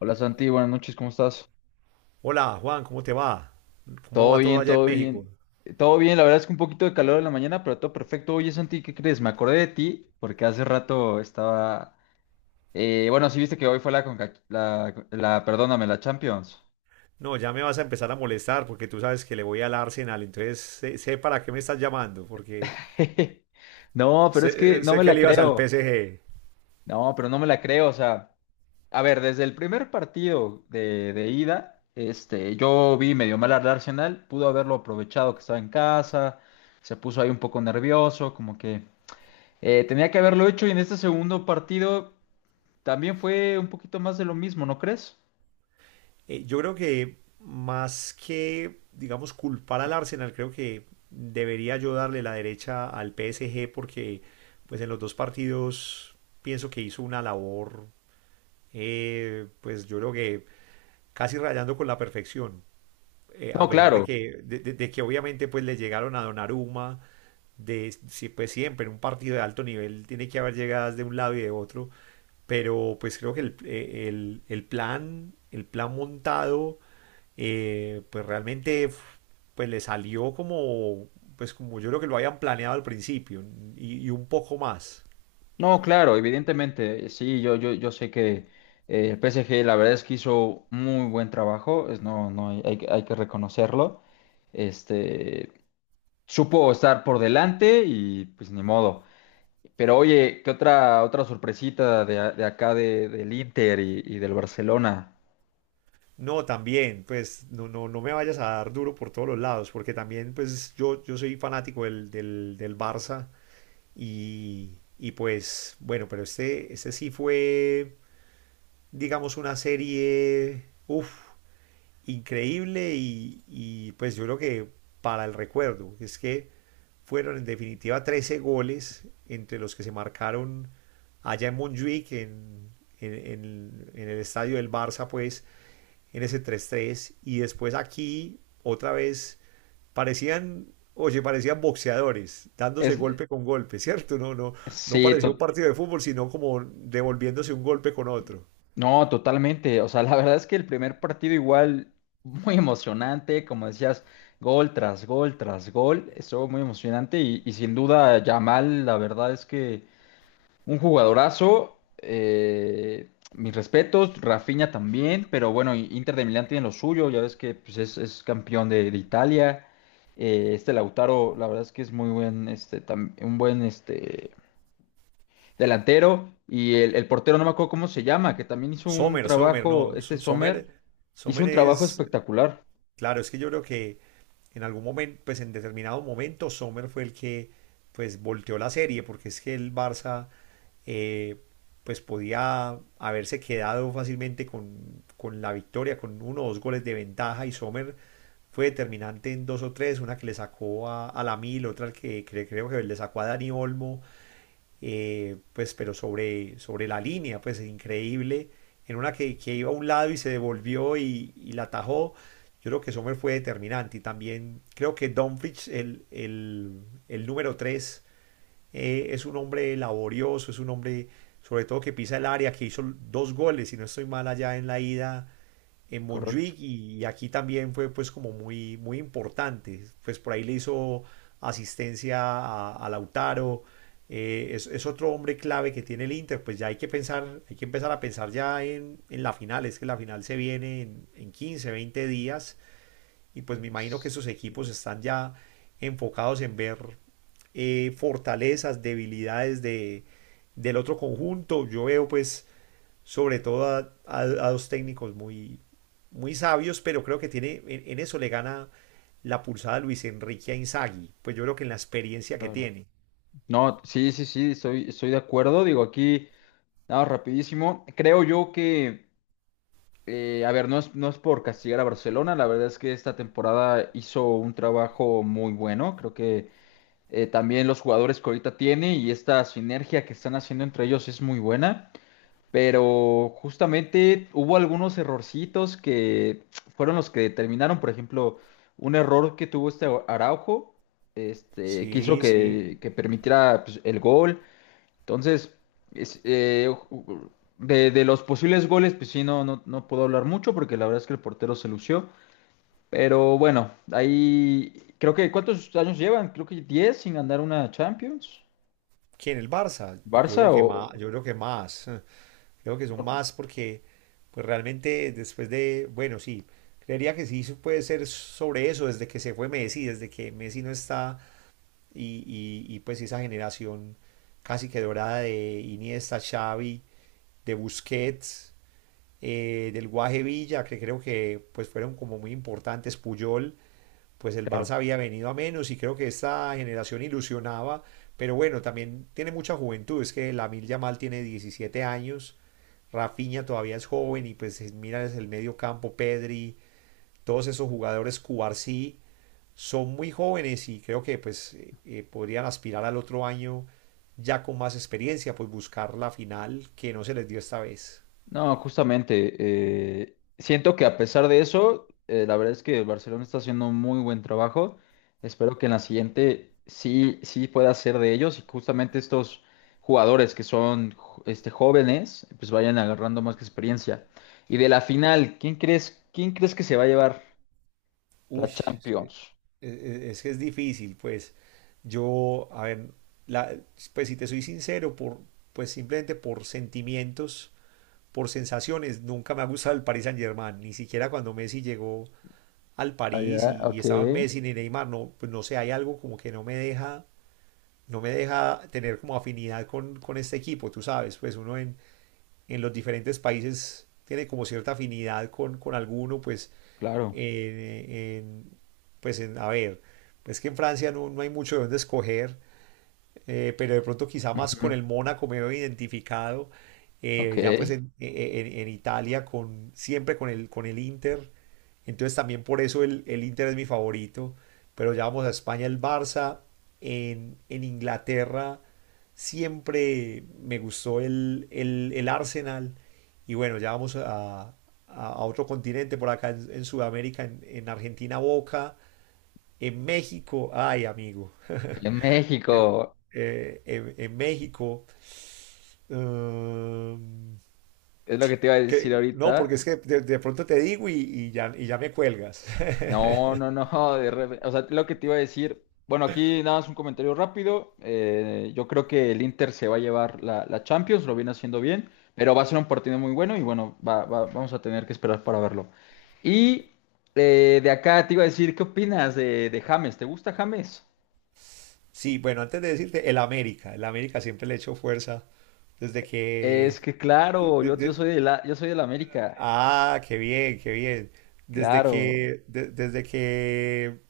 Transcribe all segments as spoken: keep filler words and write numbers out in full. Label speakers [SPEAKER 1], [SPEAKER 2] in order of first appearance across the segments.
[SPEAKER 1] Hola Santi, buenas noches, ¿cómo estás?
[SPEAKER 2] Hola Juan, ¿cómo te va? ¿Cómo
[SPEAKER 1] Todo
[SPEAKER 2] va todo
[SPEAKER 1] bien,
[SPEAKER 2] allá en
[SPEAKER 1] todo
[SPEAKER 2] México?
[SPEAKER 1] bien. Eh, Todo bien, la verdad es que un poquito de calor en la mañana, pero todo perfecto. Oye Santi, ¿qué crees? Me acordé de ti porque hace rato estaba. Eh, bueno, sí viste que hoy fue la, Conca- la, la, perdóname, la Champions.
[SPEAKER 2] No, ya me vas a empezar a molestar porque tú sabes que le voy al Arsenal, entonces sé, sé para qué me estás llamando, porque
[SPEAKER 1] No, pero es que
[SPEAKER 2] sé,
[SPEAKER 1] no
[SPEAKER 2] sé
[SPEAKER 1] me
[SPEAKER 2] que
[SPEAKER 1] la
[SPEAKER 2] le ibas al
[SPEAKER 1] creo.
[SPEAKER 2] P S G.
[SPEAKER 1] No, pero no me la creo. O sea, a ver, desde el primer partido de, de ida, este, yo vi medio mal al Arsenal, pudo haberlo aprovechado que estaba en casa, se puso ahí un poco nervioso, como que. Eh, tenía que haberlo hecho y en este segundo partido también fue un poquito más de lo mismo, ¿no crees?
[SPEAKER 2] Eh, yo creo que más que, digamos, culpar al Arsenal, creo que debería yo darle la derecha al P S G porque, pues, en los dos partidos pienso que hizo una labor, eh, pues, yo creo que casi rayando con la perfección. eh, a
[SPEAKER 1] No,
[SPEAKER 2] pesar de
[SPEAKER 1] claro,
[SPEAKER 2] que, de, de- de que obviamente pues le llegaron a Donnarumma, de, si- pues siempre en un partido de alto nivel tiene que haber llegadas de un lado y de otro, pero pues creo que el, eh, el- el plan, el plan montado, eh, pues realmente f- pues le salió como, pues como yo creo que lo habían planeado al principio y, y un poco más.
[SPEAKER 1] no, claro, evidentemente, sí, yo, yo, yo sé que eh, el P S G la verdad es que hizo muy buen trabajo, es, no, no, hay, hay que hay que reconocerlo, este, supo estar por delante y pues ni modo. Pero oye, ¿qué otra, otra sorpresita de, a- de acá de- del Inter y, y del Barcelona?
[SPEAKER 2] No, también, pues no, no, no me vayas a dar duro por todos los lados, porque también pues yo, yo soy fanático del, del, del Barça. Y, y pues, bueno, pero este, este sí fue, digamos, una serie, uff, increíble y, y pues yo creo que para el recuerdo, es que fueron en definitiva trece goles entre los que se marcaron allá en Montjuic, en, en, en- en el estadio del Barça, pues, en ese tres tres. Y después aquí, otra vez, Parecían, oye, parecían boxeadores, dándose
[SPEAKER 1] Es,
[SPEAKER 2] golpe con golpe, ¿cierto? No, no, no
[SPEAKER 1] sí.
[SPEAKER 2] parecía un partido de fútbol, sino como devolviéndose un golpe con otro.
[SPEAKER 1] No, totalmente. O sea, la verdad es que el primer partido igual muy emocionante, como decías, gol tras gol tras gol, estuvo muy emocionante y, y sin duda Yamal, la verdad es que un jugadorazo, eh, mis respetos, Rafinha también, pero bueno, y- Inter de Milán tiene lo suyo, ya ves que pues, es, es campeón de, de Italia. Eh, este Lautaro, la verdad es que es muy buen, este, tam- un buen este, delantero, y el, el portero, no me acuerdo cómo se llama, que también hizo un
[SPEAKER 2] Sommer, Sommer,
[SPEAKER 1] trabajo,
[SPEAKER 2] no,
[SPEAKER 1] este Sommer,
[SPEAKER 2] Sommer,
[SPEAKER 1] hizo
[SPEAKER 2] Sommer
[SPEAKER 1] un trabajo
[SPEAKER 2] es,
[SPEAKER 1] espectacular.
[SPEAKER 2] claro, es que yo creo que en algún momento, pues en determinado momento, Sommer fue el que pues volteó la serie, porque es que el Barça eh, pues podía haberse quedado fácilmente con, con la victoria, con uno o dos goles de ventaja, y Sommer fue determinante en dos o tres, una que le sacó a, a la Mil, otra que, que creo que le sacó a Dani Olmo, eh, pues, pero sobre, sobre la línea, pues increíble, en una que, que iba a un lado y se devolvió y, y la atajó. Yo creo que Sommer fue determinante, y también creo que Dumfries, el, el, el número tres, eh, es un hombre laborioso, es un hombre sobre todo que pisa el área, que hizo dos goles, si no estoy mal, allá en la ida en
[SPEAKER 1] Correcto.
[SPEAKER 2] Montjuic, y aquí también fue pues como muy, muy importante. Pues por ahí le hizo asistencia a, a Lautaro. Eh, es, es, otro hombre clave que tiene el Inter. Pues ya hay que pensar, hay que empezar a pensar ya en, en la final, es que la final se viene en, en quince, veinte días, y pues me imagino que
[SPEAKER 1] Sí,
[SPEAKER 2] esos equipos están ya enfocados en ver eh, fortalezas, debilidades de, del otro conjunto. Yo veo pues sobre todo a, a- a dos técnicos muy, muy sabios, pero creo que tiene, en, en eso le gana la pulsada Luis Enrique a Inzaghi, pues yo creo que en la experiencia que
[SPEAKER 1] claro.
[SPEAKER 2] tiene.
[SPEAKER 1] No, sí, sí, sí, estoy, estoy de acuerdo. Digo, aquí, nada, rapidísimo. Creo yo que, eh, a ver, no es, no es por castigar a Barcelona, la verdad es que esta temporada hizo un trabajo muy bueno. Creo que eh, también los jugadores que ahorita tiene y esta sinergia que están haciendo entre ellos es muy buena. Pero justamente hubo algunos errorcitos que fueron los que determinaron, por ejemplo, un error que tuvo este Araujo, este, que hizo
[SPEAKER 2] Sí, sí.
[SPEAKER 1] que, que permitiera pues, el gol. Entonces, es- eh, ju- de, de los posibles goles, pues sí, no, no, no puedo hablar mucho porque la verdad es que el portero se lució. Pero bueno, ahí creo que ¿cuántos años llevan? Creo que diez sin ganar una Champions.
[SPEAKER 2] ¿Quién, el Barça? Yo creo
[SPEAKER 1] Barça
[SPEAKER 2] que más,
[SPEAKER 1] o.
[SPEAKER 2] yo creo que más, eh, creo que son más porque pues realmente después de, bueno, sí, creería que sí se puede ser sobre eso desde que se fue Messi, desde que Messi no está y, y- y, pues esa generación casi que dorada de Iniesta, Xavi, de Busquets, eh, del Guaje Villa, que creo que pues fueron como muy importantes, Puyol, pues el Barça
[SPEAKER 1] Claro.
[SPEAKER 2] había venido a menos y creo que esta generación ilusionaba, pero bueno, también tiene mucha juventud, es que Lamil Yamal tiene diecisiete años, Rafinha todavía es joven y pues mira es el medio campo, Pedri, todos esos jugadores Cubarsí son muy jóvenes y creo que pues eh, eh, podrían aspirar al otro año ya con más experiencia, pues buscar la final que no se les dio esta vez.
[SPEAKER 1] No, justamente, eh, siento que a pesar de eso, eh, la verdad es que el Barcelona está haciendo un muy buen trabajo. Espero que en la siguiente sí, sí pueda ser de ellos y justamente estos jugadores que son jo- este, jóvenes, pues vayan agarrando más experiencia. Y de la final, ¿quién crees, quién crees que se va a llevar
[SPEAKER 2] Uy,
[SPEAKER 1] la Champions?
[SPEAKER 2] e- e, Es que es difícil, pues yo, a ver, la- pues si te soy sincero, por, pues simplemente por sentimientos, por sensaciones, nunca me ha gustado el Paris Saint-Germain, ni siquiera cuando Messi llegó al París
[SPEAKER 1] Allá,
[SPEAKER 2] y, y
[SPEAKER 1] ok,
[SPEAKER 2] estaba Messi ni Neymar, no, pues no sé, hay algo como que no me deja, no me deja tener como afinidad con, con este equipo, tú sabes, pues uno en en los diferentes países tiene como cierta afinidad con, con alguno, pues,
[SPEAKER 1] claro.
[SPEAKER 2] en, en- pues en- a ver, pues que en Francia no, no hay mucho de dónde escoger. Eh, pero de pronto quizá más con
[SPEAKER 1] Ujú,
[SPEAKER 2] el Mónaco me veo identificado.
[SPEAKER 1] ok.
[SPEAKER 2] Eh, ya pues en, e, e, en- en Italia con, siempre con el, con el Inter, entonces también por eso el, el Inter es mi favorito, pero ya vamos a España el Barça, en, en Inglaterra siempre me gustó el, el- el Arsenal. Y bueno, ya vamos a, a- a otro continente por acá en, en Sudamérica, en en Argentina Boca, en México, ay amigo.
[SPEAKER 1] En
[SPEAKER 2] en,
[SPEAKER 1] México,
[SPEAKER 2] eh, en- en México. mm,
[SPEAKER 1] es lo que te iba a decir
[SPEAKER 2] que, no,
[SPEAKER 1] ahorita.
[SPEAKER 2] porque es que de, de pronto te digo y, y ya, y ya me cuelgas.
[SPEAKER 1] No, no, no, de repente, o sea, lo que te iba a decir, bueno, aquí nada más un comentario rápido, eh, yo creo que el Inter se va a llevar la, la Champions, lo viene haciendo bien, pero va a ser un partido muy bueno y bueno, va- va- vamos a tener que esperar para verlo. Y eh, de acá te iba a decir, ¿qué opinas de, de James? ¿Te gusta James?
[SPEAKER 2] Sí, bueno, antes de decirte, el América. El América siempre le he hecho fuerza desde
[SPEAKER 1] Es
[SPEAKER 2] que.
[SPEAKER 1] que
[SPEAKER 2] de-
[SPEAKER 1] claro,
[SPEAKER 2] de-
[SPEAKER 1] yo, yo
[SPEAKER 2] de-
[SPEAKER 1] soy de la, yo soy del América,
[SPEAKER 2] ah, qué bien, qué bien. Desde
[SPEAKER 1] claro.
[SPEAKER 2] que, de- desde que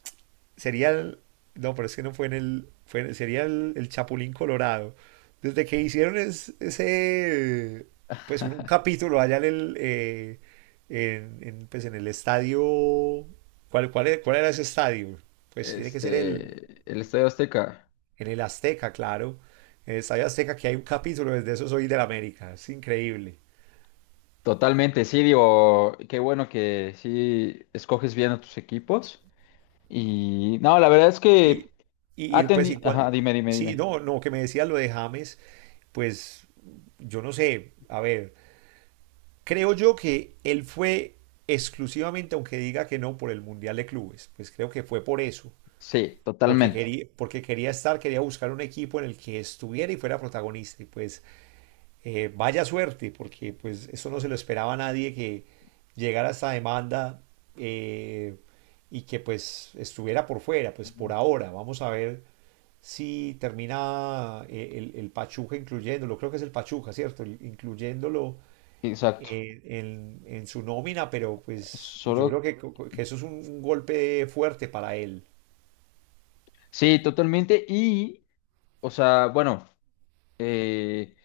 [SPEAKER 2] sería el, no, pero es que no fue en el, fue en- sería el, el Chapulín Colorado. Desde que hicieron es- ese, pues un, un capítulo allá en el, eh, en, en, pues en el estadio. ¿Cuál, cuál era, cuál era ese estadio? Pues tiene que ser el,
[SPEAKER 1] este, El Estadio Azteca.
[SPEAKER 2] en el Azteca, claro. En el estadio Azteca que hay un capítulo, desde eso soy del América, es increíble.
[SPEAKER 1] Totalmente, sí, digo, qué bueno que sí escoges bien a tus equipos. Y no, la verdad es que
[SPEAKER 2] Y, y,
[SPEAKER 1] ha
[SPEAKER 2] y, pues, y
[SPEAKER 1] tenido. Ajá,
[SPEAKER 2] cuál-
[SPEAKER 1] dime, dime,
[SPEAKER 2] sí,
[SPEAKER 1] dime.
[SPEAKER 2] no, no, que me decías lo de James, pues yo no sé, a ver. Creo yo que él fue exclusivamente, aunque diga que no, por el Mundial de Clubes. Pues creo que fue por eso,
[SPEAKER 1] Sí,
[SPEAKER 2] porque
[SPEAKER 1] totalmente.
[SPEAKER 2] quería, porque quería estar, quería buscar un equipo en el que estuviera y fuera protagonista. Y pues eh, vaya suerte, porque pues eso no se lo esperaba a nadie, que llegara esta demanda eh, y que pues estuviera por fuera. Pues por ahora, vamos a ver si termina eh, el, el Pachuca incluyéndolo. Creo que es el Pachuca, ¿cierto? El- incluyéndolo
[SPEAKER 1] Exacto.
[SPEAKER 2] eh, en, en su nómina, pero pues yo creo
[SPEAKER 1] Solo.
[SPEAKER 2] que, co- co- que eso es un, un golpe fuerte para él.
[SPEAKER 1] Sí, totalmente. Y, o sea, bueno. Eh,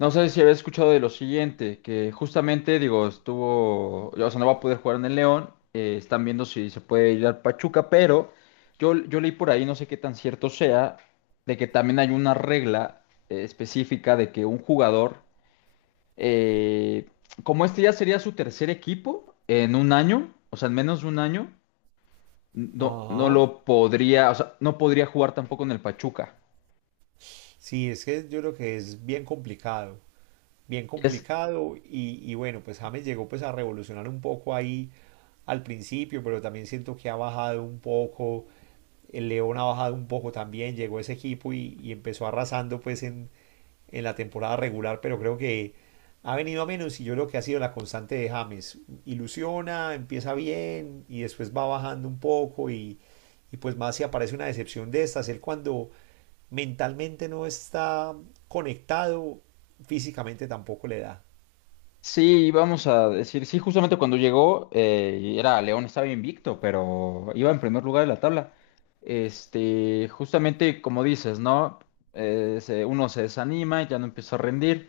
[SPEAKER 1] no sé si había escuchado de lo siguiente, que justamente, digo, estuvo, o sea, no va a poder jugar en el León, eh, están viendo si se puede ir al Pachuca, pero yo, yo leí por ahí, no sé qué tan cierto sea, de que también hay una regla eh, específica de que un jugador, eh, como este ya sería su tercer equipo en un año, o sea, en menos de un año, no, no
[SPEAKER 2] Ajá.
[SPEAKER 1] lo podría, o sea, no podría jugar tampoco en el Pachuca.
[SPEAKER 2] Sí, es que yo creo que es bien complicado. Bien complicado y, y bueno, pues James llegó pues a revolucionar un poco ahí al principio, pero también siento que ha bajado un poco, el León ha bajado un poco también, llegó ese equipo y, y empezó arrasando pues en, en la temporada regular, pero creo que ha venido a menos y yo creo que ha sido la constante de James. Ilusiona, empieza bien y después va bajando un poco, y, y pues más si aparece una decepción de estas, él cuando mentalmente no está conectado, físicamente tampoco le da.
[SPEAKER 1] Sí, vamos a decir, sí, justamente cuando llegó, eh, y era León, estaba invicto, pero iba en primer lugar de la tabla. Este, justamente como dices, ¿no? Eh, se- uno se desanima, ya no empieza a rendir,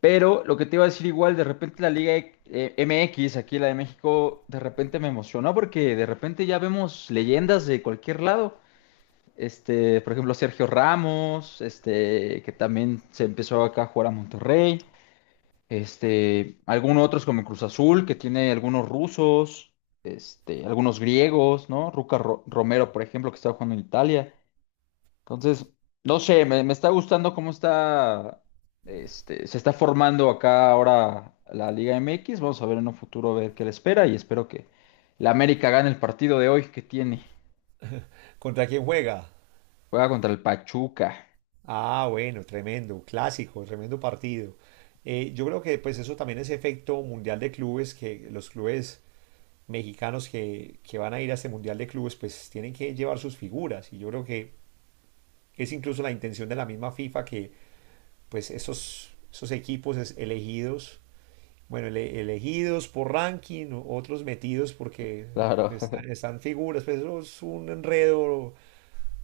[SPEAKER 1] pero lo que te iba a decir igual, de repente la Liga eh, M X, aquí la de México, de repente me emocionó porque de repente ya vemos leyendas de cualquier lado. Este, por ejemplo, Sergio Ramos, este, que también se empezó acá a jugar a Monterrey. Este, algunos otros como Cruz Azul, que tiene algunos rusos, este, algunos griegos, ¿no? Ruca Ro- Romero, por ejemplo, que está jugando en Italia. Entonces, no sé, me, me está gustando cómo está, este, se está formando acá ahora la Liga M X. Vamos a ver en un futuro a ver qué le espera y espero que la América gane el partido de hoy que tiene.
[SPEAKER 2] ¿Contra quién juega?
[SPEAKER 1] Juega contra el Pachuca,
[SPEAKER 2] Ah, bueno, tremendo, clásico, tremendo partido. Eh, yo creo que pues eso también es efecto mundial de clubes, que los clubes mexicanos que, que van a ir a este mundial de clubes pues tienen que llevar sus figuras, y yo creo que es incluso la intención de la misma FIFA, que pues esos, esos equipos elegidos. Bueno, ele- elegidos por ranking, o- otros metidos porque
[SPEAKER 1] claro.
[SPEAKER 2] están, están figuras. Pues eso es un enredo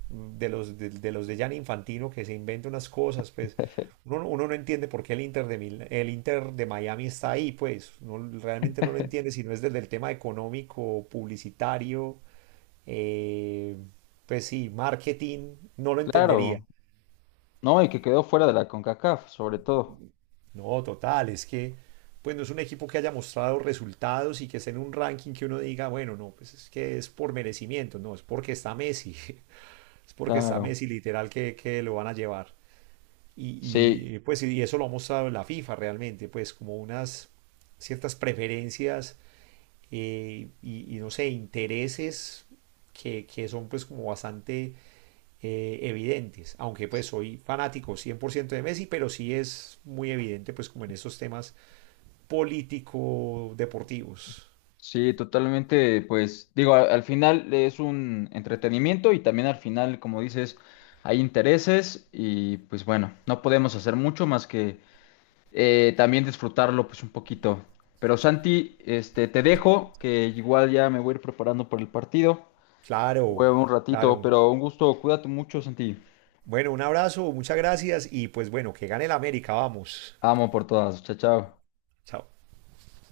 [SPEAKER 2] de los de, de los de Gianni Infantino, que se inventa unas cosas. Pues uno, no, uno no entiende por qué el Inter de Mil- el Inter de Miami está ahí, pues no, realmente no lo entiende si no es desde el tema económico, publicitario, eh, pues sí, marketing, no lo entendería.
[SPEAKER 1] Claro, ¿no? Y que quedó fuera de la CONCACAF, sobre todo,
[SPEAKER 2] No, total, es que pues no es un equipo que haya mostrado resultados y que esté en un ranking, que uno diga, bueno, no, pues es que es por merecimiento, no, es porque está Messi, es porque está
[SPEAKER 1] claro,
[SPEAKER 2] Messi, literal que, que lo van a llevar.
[SPEAKER 1] sí.
[SPEAKER 2] Y, y, pues y eso lo ha mostrado la FIFA realmente, pues como unas ciertas preferencias, eh, y, y, no sé, intereses que, que son pues como bastante eh, evidentes, aunque pues soy fanático cien por ciento de Messi, pero sí es muy evidente pues como en estos temas político-deportivos.
[SPEAKER 1] Sí, totalmente, pues digo, a- al final es un entretenimiento y también al final, como dices, hay intereses y pues bueno, no podemos hacer mucho más que eh, también disfrutarlo pues un poquito. Pero Santi, este, te dejo, que igual ya me voy a ir preparando para el partido. Voy a
[SPEAKER 2] Claro,
[SPEAKER 1] ver un ratito,
[SPEAKER 2] claro.
[SPEAKER 1] pero un gusto, cuídate mucho, Santi.
[SPEAKER 2] Bueno, un abrazo, muchas gracias y pues bueno, que gane el América, vamos.
[SPEAKER 1] Amo por todas, chao, chao.
[SPEAKER 2] Chao.